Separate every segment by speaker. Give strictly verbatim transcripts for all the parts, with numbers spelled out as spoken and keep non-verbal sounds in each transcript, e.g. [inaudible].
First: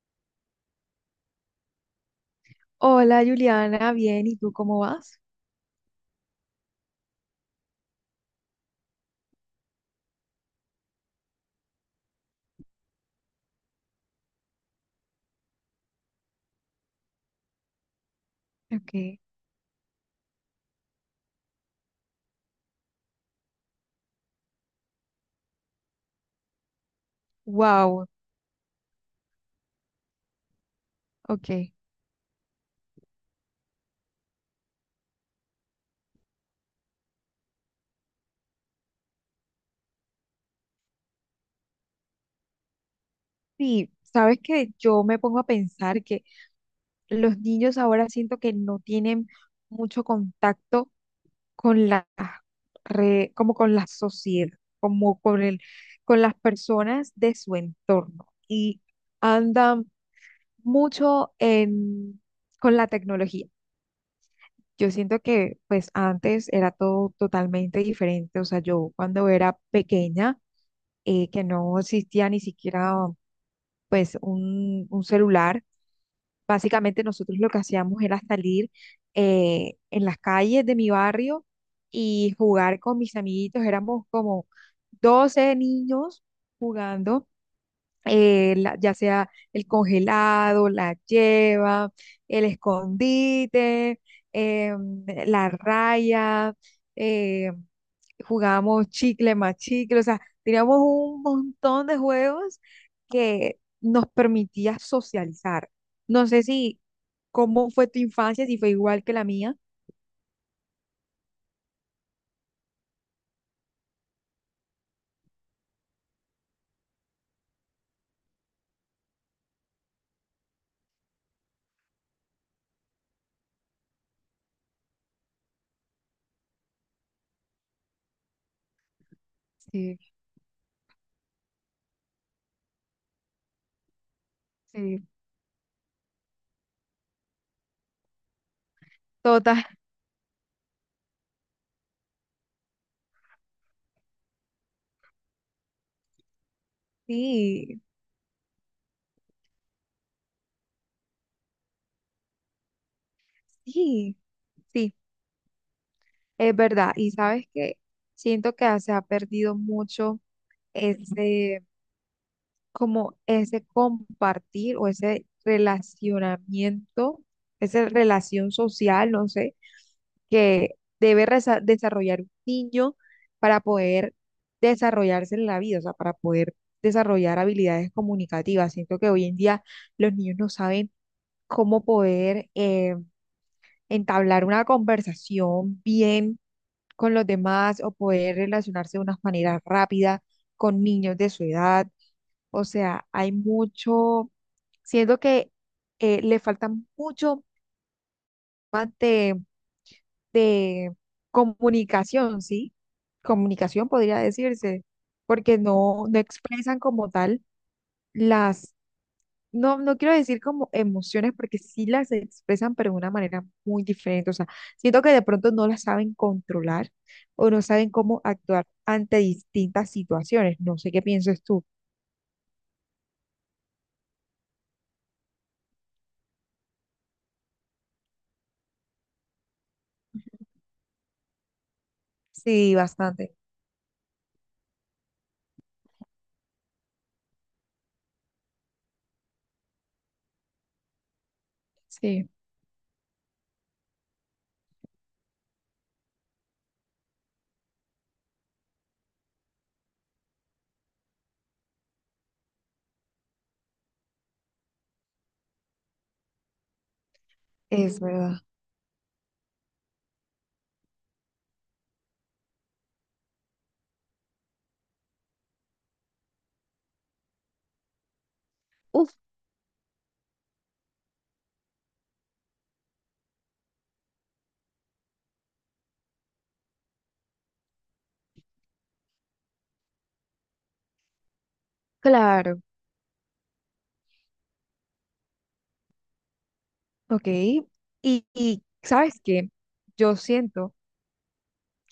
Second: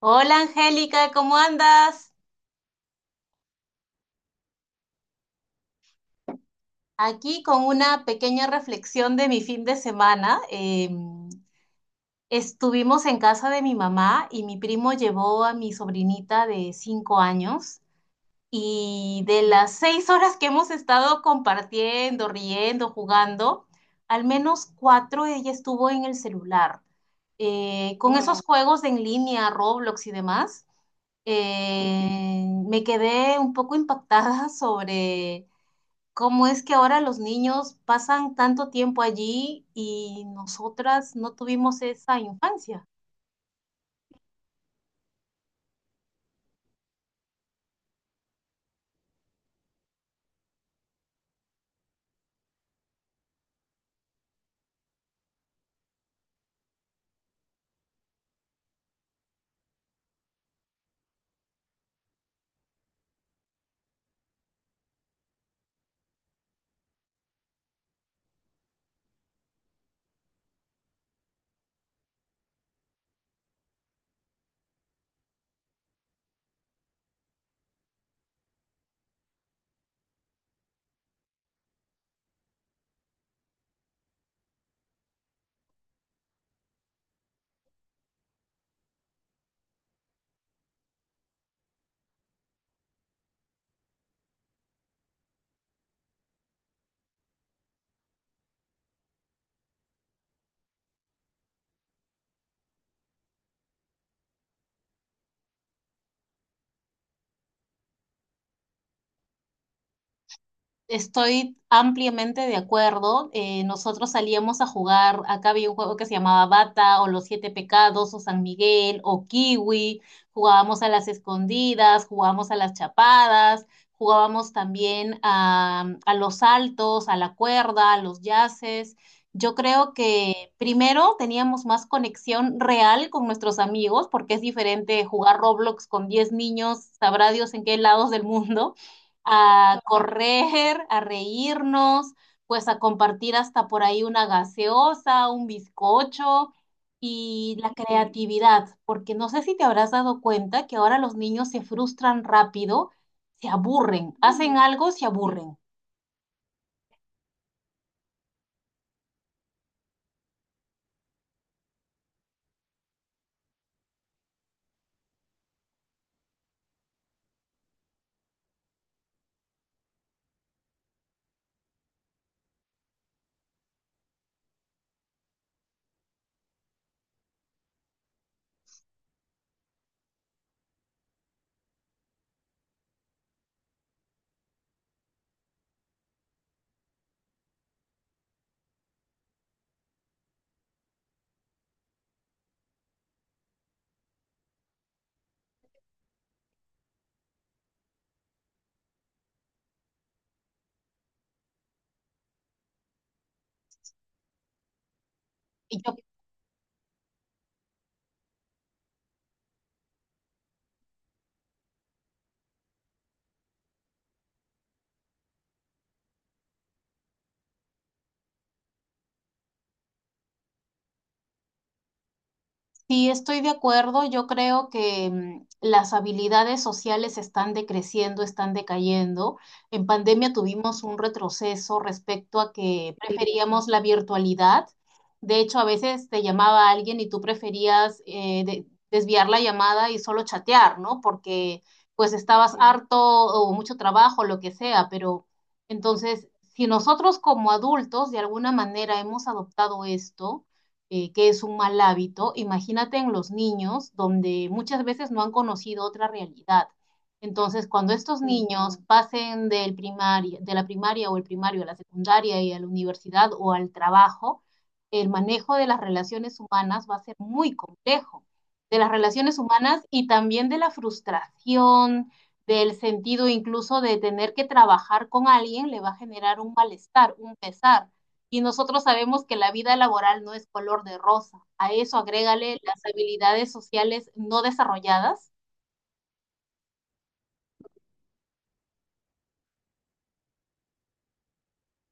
Speaker 1: Hola Angélica, ¿cómo andas?
Speaker 2: Hola Juliana, bien, ¿y tú cómo vas?
Speaker 1: Aquí con una pequeña reflexión de mi fin de semana. Eh, estuvimos en casa de mi mamá y mi primo llevó a mi sobrinita de cinco años,
Speaker 2: Okay.
Speaker 1: y de las seis horas que hemos estado compartiendo, riendo, jugando, al menos cuatro ella estuvo en el celular. Eh,
Speaker 2: Wow,
Speaker 1: con esos Mm, juegos de en línea, Roblox y demás,
Speaker 2: ok.
Speaker 1: eh, me quedé un poco impactada [laughs] sobre ¿cómo es que ahora los niños pasan tanto tiempo allí y nosotras no tuvimos esa infancia?
Speaker 2: Sí, sabes que yo me pongo a pensar que los niños ahora siento que no tienen mucho contacto con la re- como con la sociedad, como con el, con las personas de su entorno y andan mucho en, con la tecnología. Yo siento que pues antes era todo totalmente diferente, o sea, yo cuando era pequeña eh, que no existía ni siquiera pues un, un celular. Básicamente nosotros lo que hacíamos era salir eh, en las calles de mi barrio y jugar con mis amiguitos. Éramos como doce niños jugando, eh, la- ya sea el congelado, la lleva, el escondite, em, la raya. em, jugábamos chicle más chicle, o sea, teníamos un montón de juegos que nos permitía socializar. No sé si cómo fue tu infancia, si fue igual que la mía.
Speaker 1: Estoy ampliamente de acuerdo. Eh, nosotros salíamos a jugar, acá había un juego que se llamaba Bata o Los Siete Pecados o San Miguel o Kiwi, jugábamos a las escondidas, jugábamos a las chapadas, jugábamos también a, a los saltos, a la cuerda, a los yaces. Yo creo
Speaker 2: Sí,
Speaker 1: que primero teníamos más conexión real con nuestros amigos, porque es
Speaker 2: sí,
Speaker 1: diferente jugar Roblox con diez niños, sabrá Dios en qué lados del mundo,
Speaker 2: total.
Speaker 1: a
Speaker 2: [laughs]
Speaker 1: correr, a reírnos, pues a compartir hasta por ahí una gaseosa, un bizcocho y la
Speaker 2: Sí,
Speaker 1: creatividad, porque no sé si te habrás dado cuenta que ahora los niños se frustran rápido, se aburren,
Speaker 2: sí,
Speaker 1: hacen algo,
Speaker 2: sí,
Speaker 1: se aburren.
Speaker 2: es verdad. Y sabes que siento que se ha perdido mucho ese, como ese compartir o ese relacionamiento, esa relación social, no sé que debe resa- desarrollar un niño para poder desarrollarse en la vida, o sea, para poder desarrollar habilidades comunicativas. Siento que hoy en día los niños no saben cómo poder eh, entablar una conversación bien con los demás o poder relacionarse de una manera rápida con niños de su edad. O sea, hay mucho, siento que eh, le falta mucho más de comunicación, ¿sí? Comunicación podría decirse, porque
Speaker 1: Y yo,
Speaker 2: no, no expresan como tal las, no, no quiero decir como emociones, porque sí las expresan, pero de una manera muy diferente. O sea, siento que de pronto no las saben controlar o no saben cómo actuar ante distintas situaciones. No sé qué piensas tú.
Speaker 1: sí, estoy de acuerdo. Yo creo que mm, las habilidades sociales están decreciendo, están decayendo. En pandemia tuvimos un retroceso respecto a
Speaker 2: Sí,
Speaker 1: que, sí,
Speaker 2: bastante.
Speaker 1: preferíamos la virtualidad. De hecho, a veces te llamaba alguien y tú preferías eh, de- desviar la llamada y solo chatear, ¿no? Porque pues
Speaker 2: Sí,
Speaker 1: estabas, sí, harto o mucho trabajo, lo que sea. Pero entonces, si nosotros como adultos de alguna manera hemos adoptado esto, eh, que es un mal hábito, imagínate en los niños donde muchas veces no han conocido otra realidad. Entonces, cuando
Speaker 2: es
Speaker 1: estos
Speaker 2: verdad.
Speaker 1: niños, sí, pasen del primaria, de la primaria o el primario a la secundaria y a la universidad o al trabajo, el manejo de las relaciones humanas va a ser muy complejo. De las
Speaker 2: Uf,
Speaker 1: relaciones humanas y también de la frustración, del sentido incluso de tener que trabajar con alguien, le va a generar un malestar, un pesar. Y nosotros sabemos que la vida laboral no es color de rosa. A eso agrégale
Speaker 2: claro.
Speaker 1: las habilidades sociales no desarrolladas.
Speaker 2: Ok. Y, y ¿sabes qué? Yo siento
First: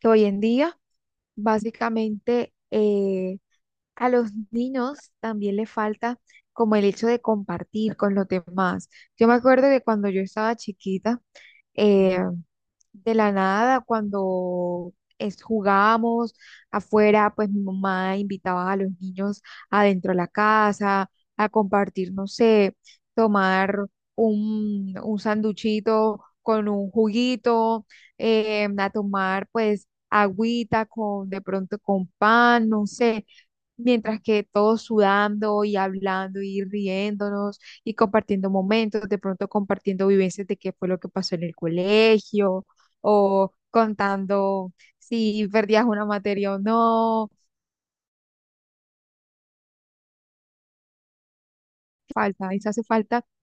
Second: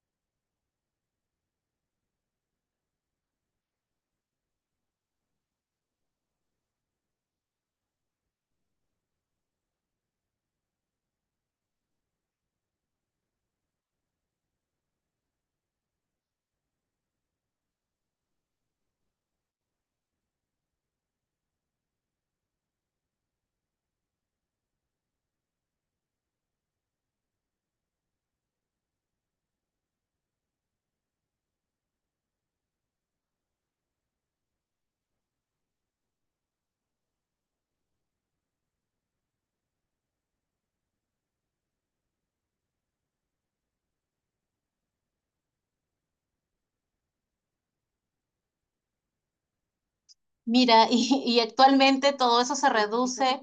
Speaker 2: que hoy en día básicamente, eh, a los niños también le falta como el hecho de compartir con los demás. Yo me acuerdo que cuando yo estaba chiquita, eh, de la nada, cuando es, jugábamos afuera, pues mi mamá invitaba a los niños adentro de la casa a compartir, no sé, tomar un, un sanduchito con un juguito, eh, a tomar pues agüita con de pronto con pan, no sé. Mientras que todos sudando y hablando y riéndonos y compartiendo momentos, de pronto compartiendo vivencias de qué fue lo que pasó en el colegio, o contando si perdías una materia o no.
Speaker 1: Mira, [laughs] y, y actualmente todo
Speaker 2: Falta,
Speaker 1: eso se
Speaker 2: eso hace falta,
Speaker 1: reduce.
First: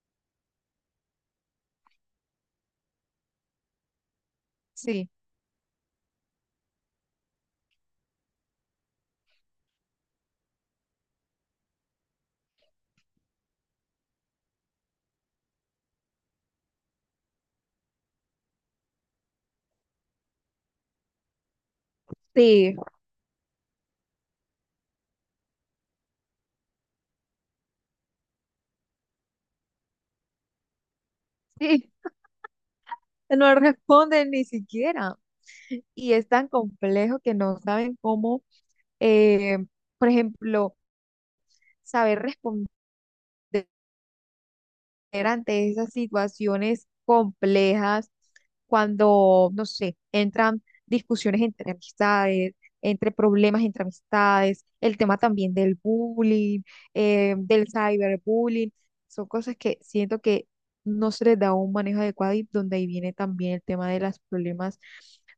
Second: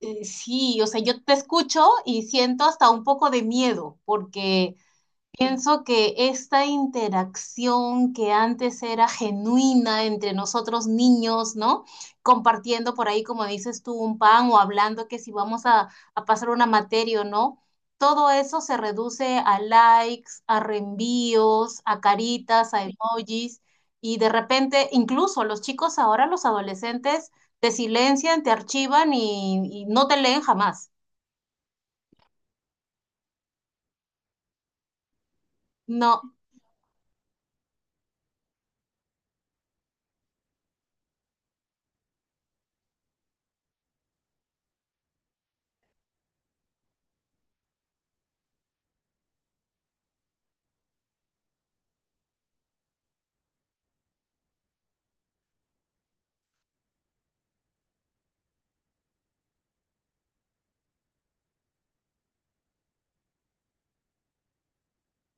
Speaker 1: eh, Sí, o sea, yo te escucho y siento hasta un poco de miedo, porque
Speaker 2: sí,
Speaker 1: pienso que esta interacción que antes era genuina entre nosotros niños, ¿no? Compartiendo por ahí, como dices tú, un pan o hablando que si vamos a, a pasar una materia o no, todo eso se reduce a likes, a reenvíos, a caritas,
Speaker 2: sí,
Speaker 1: a emojis, y de repente incluso los chicos ahora, los adolescentes, te silencian, te archivan y, y no te leen jamás.
Speaker 2: sí. [laughs] No responden ni siquiera. Y
Speaker 1: No.
Speaker 2: es tan complejo que no saben cómo, eh, por ejemplo, saber responder ante esas situaciones complejas, cuando, no sé, entran discusiones entre amistades, entre problemas entre amistades, el tema también del bullying, eh, del cyberbullying, son cosas que siento que no se les da un manejo adecuado y donde ahí viene también el tema de los problemas,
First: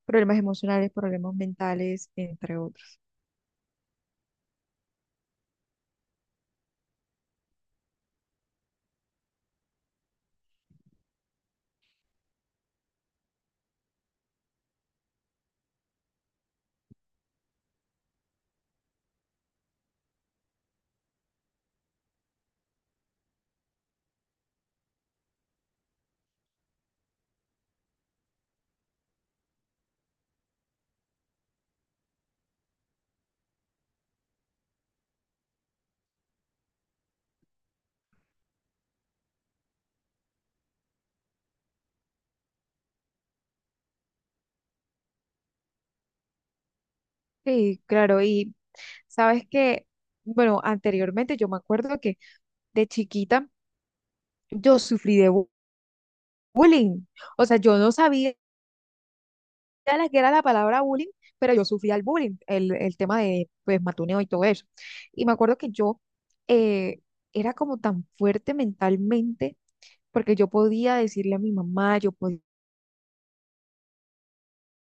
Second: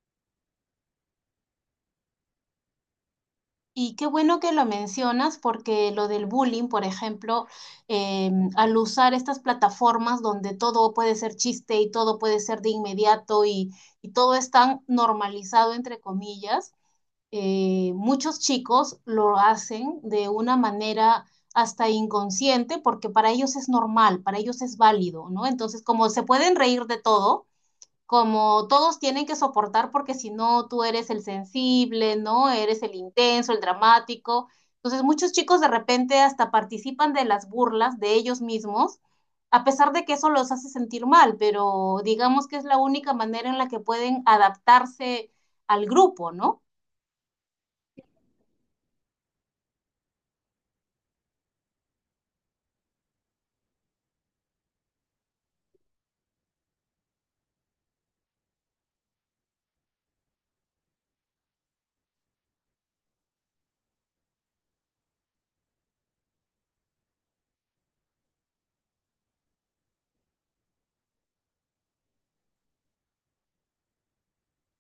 Speaker 2: problemas emocionales, problemas mentales, entre otros.
Speaker 1: Y qué bueno que lo mencionas, porque lo del bullying, por ejemplo, eh, al usar estas plataformas donde todo puede ser chiste y todo puede ser de inmediato y, y todo es tan normalizado, entre comillas, eh, muchos chicos lo hacen de una manera hasta inconsciente, porque para ellos es normal, para ellos es válido, ¿no? Entonces, como se pueden reír de todo, como todos tienen que soportar porque si no tú eres el sensible, ¿no? Eres el intenso, el dramático. Entonces muchos chicos de repente hasta participan de las burlas de ellos mismos, a pesar de que eso los hace sentir mal, pero digamos que es la única manera en la que pueden adaptarse al grupo, ¿no?
Speaker 2: Sí, claro, y sabes que, bueno, anteriormente yo me acuerdo que de chiquita, yo sufrí de bu- bullying. O sea, yo no sabía la que era la palabra bullying, pero yo sufrí el bullying, el, el tema de pues matoneo y todo eso. Y me acuerdo que yo eh, era como tan fuerte mentalmente porque yo podía decirle a mi mamá, yo podía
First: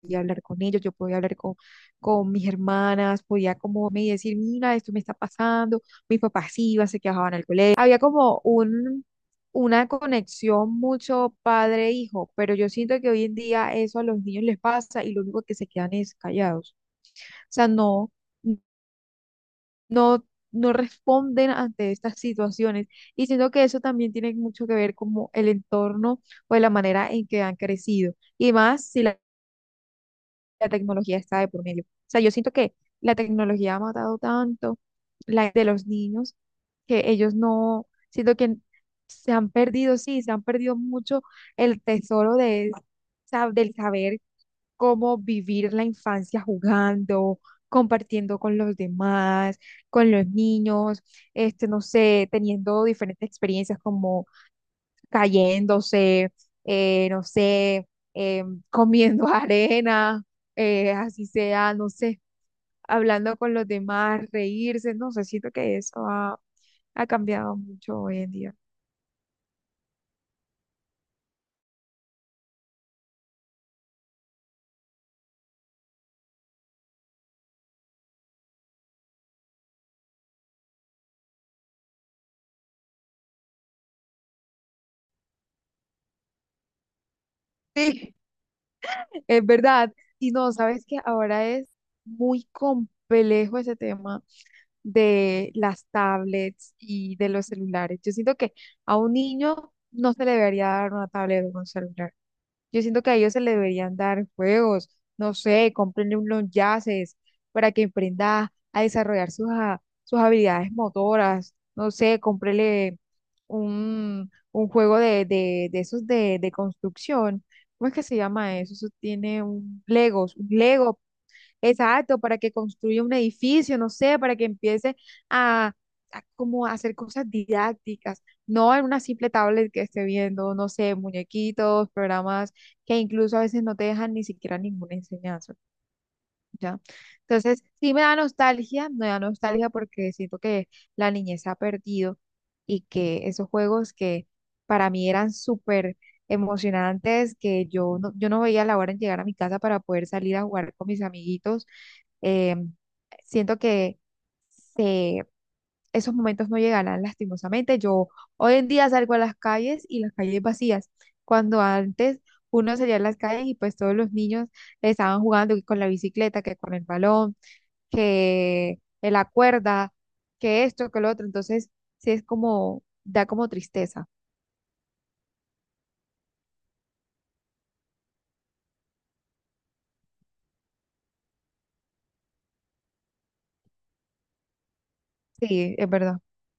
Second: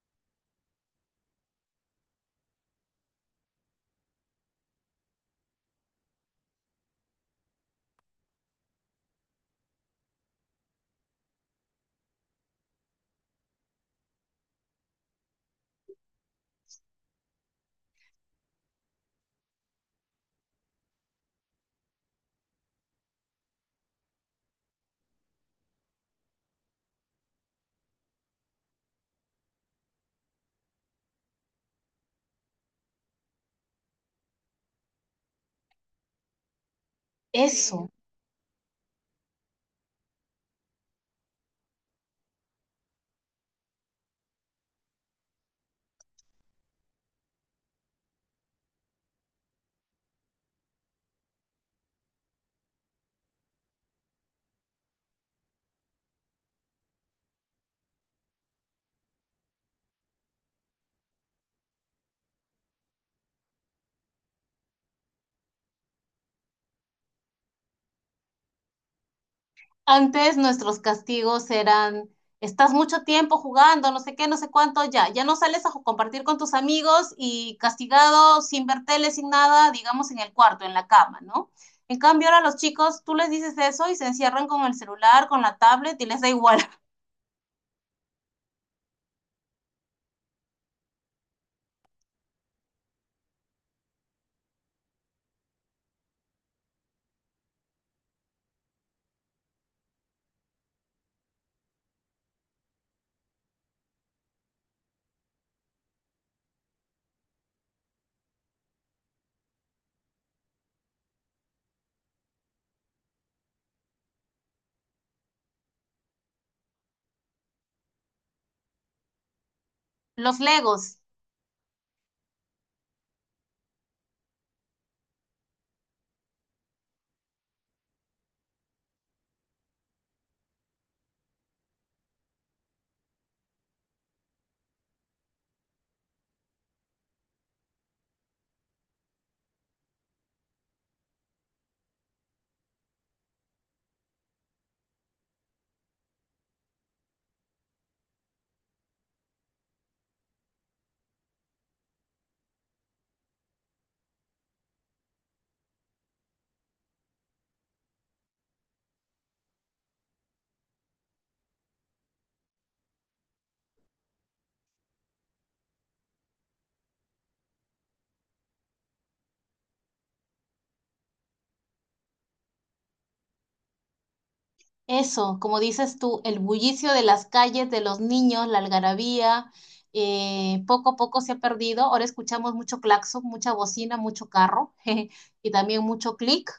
Speaker 2: podía hablar con ellos, yo podía hablar con, con mis hermanas, podía como me decir, mira, esto me está pasando, mis papás iban, se quejaban al colegio. Había como un, una conexión mucho padre-hijo, pero yo siento que hoy en día eso a los niños les pasa y lo único que se quedan es callados. O sea, no, no, no responden ante estas situaciones. Y siento que eso también tiene mucho que ver como el entorno o la manera en que han crecido. Y más si la la tecnología está de por medio. O sea, yo siento que la tecnología ha matado tanto la de los niños que ellos no,
Speaker 1: Eso.
Speaker 2: siento que se han perdido, sí, se han perdido mucho el tesoro de, sa- del saber cómo vivir la infancia jugando, compartiendo con los demás, con los niños, este, no sé, teniendo diferentes experiencias como cayéndose, eh, no sé, eh, comiendo [laughs] arena, eh, así sea, no sé, hablando con los demás, reírse, no sé, siento que eso ha, ha cambiado mucho hoy en día.
Speaker 1: Antes nuestros castigos eran: estás mucho tiempo jugando, no sé qué, no sé cuánto, ya, ya no sales a ju- compartir con tus amigos y castigado sin ver tele, sin nada, digamos en el cuarto, en la cama, ¿no? En cambio ahora los chicos, tú les dices eso y se encierran con el celular, con la tablet y les da igual. [laughs]
Speaker 2: Sí, [laughs] es verdad. Y no, sabes que ahora es muy complejo ese tema de las tablets y de los celulares. Yo siento que a un niño no se le debería dar una tablet o un celular. Yo siento que a ellos se le deberían dar juegos, no sé, cómprenle unos yaces para que emprenda a desarrollar sus, ha- sus habilidades motoras, no sé, cómprenle un, un juego de, de, de esos de, de construcción. ¿Cómo es que se llama eso? Eso tiene un Legos,
Speaker 1: Los
Speaker 2: un
Speaker 1: Legos.
Speaker 2: Lego. Exacto, para que construya un edificio, no sé, para que empiece a, a como a hacer cosas didácticas, no en una simple tablet que esté viendo, no sé, muñequitos, programas que incluso a veces no te dejan ni siquiera ninguna enseñanza. ¿Ya? Entonces, sí me da nostalgia, me da nostalgia porque siento que la niñez se ha perdido y que esos juegos que para mí eran súper emocionantes, que yo no, yo no veía la hora en llegar a mi casa para poder salir a jugar con mis amiguitos, eh, siento que se esos momentos no llegarán lastimosamente. Yo hoy en día salgo a las calles y las calles vacías, cuando antes uno salía a las calles y pues todos los niños estaban jugando que con la bicicleta, que con el balón, que en la cuerda, que esto, que lo otro. Entonces, sí es como, da como tristeza.
Speaker 1: Eso, como dices tú, el bullicio de las calles, de los niños, la algarabía, eh, poco a poco se ha perdido. Ahora escuchamos mucho claxon, mucha bocina, mucho carro [laughs] jeje, y
Speaker 2: Sí,
Speaker 1: también
Speaker 2: es
Speaker 1: mucho
Speaker 2: verdad.
Speaker 1: clic,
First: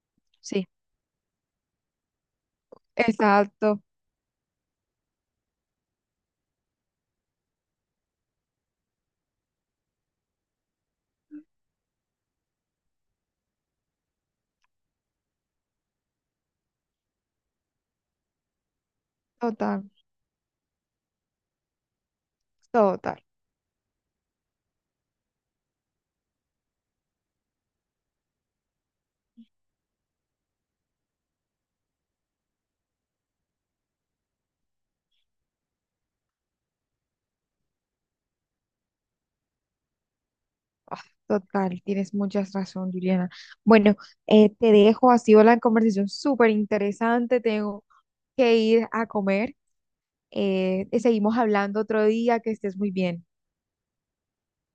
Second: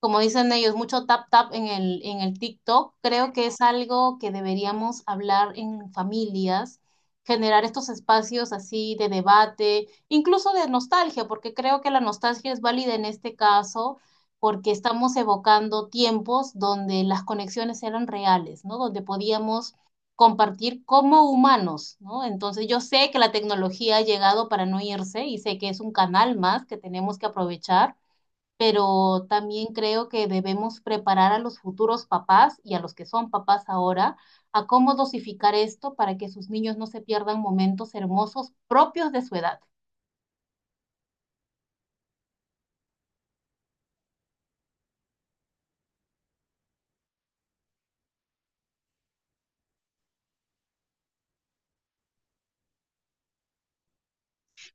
Speaker 1: como dicen
Speaker 2: Sí,
Speaker 1: ellos, mucho tap tap en el, en el TikTok. Creo que es
Speaker 2: exacto.
Speaker 1: algo que deberíamos hablar en familias, generar estos espacios así de debate, incluso de nostalgia, porque creo que la nostalgia es válida en este caso porque estamos evocando tiempos donde las conexiones eran reales, ¿no? Donde podíamos
Speaker 2: Total,
Speaker 1: compartir como humanos, ¿no? Entonces yo sé
Speaker 2: total,
Speaker 1: que la tecnología ha llegado para no irse y sé que es un canal más que tenemos que aprovechar, pero también creo que debemos preparar a los futuros papás y a los que son papás ahora a cómo dosificar esto para que sus niños no se pierdan momentos hermosos propios de su edad.
Speaker 2: total. Tienes muchas razón, Juliana. Bueno, eh, te dejo, ha sido la conversación súper interesante. Tengo que ir a comer. Eh, seguimos hablando otro día, que estés muy bien.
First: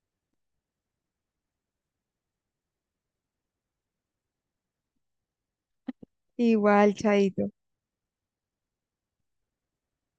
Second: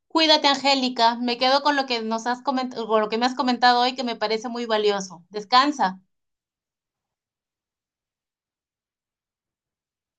Speaker 1: Cuídate, Angélica. Me quedo con lo que nos has comentado, con lo que me has comentado hoy, que me parece muy valioso. Descansa.
Speaker 2: Igual, Chaito.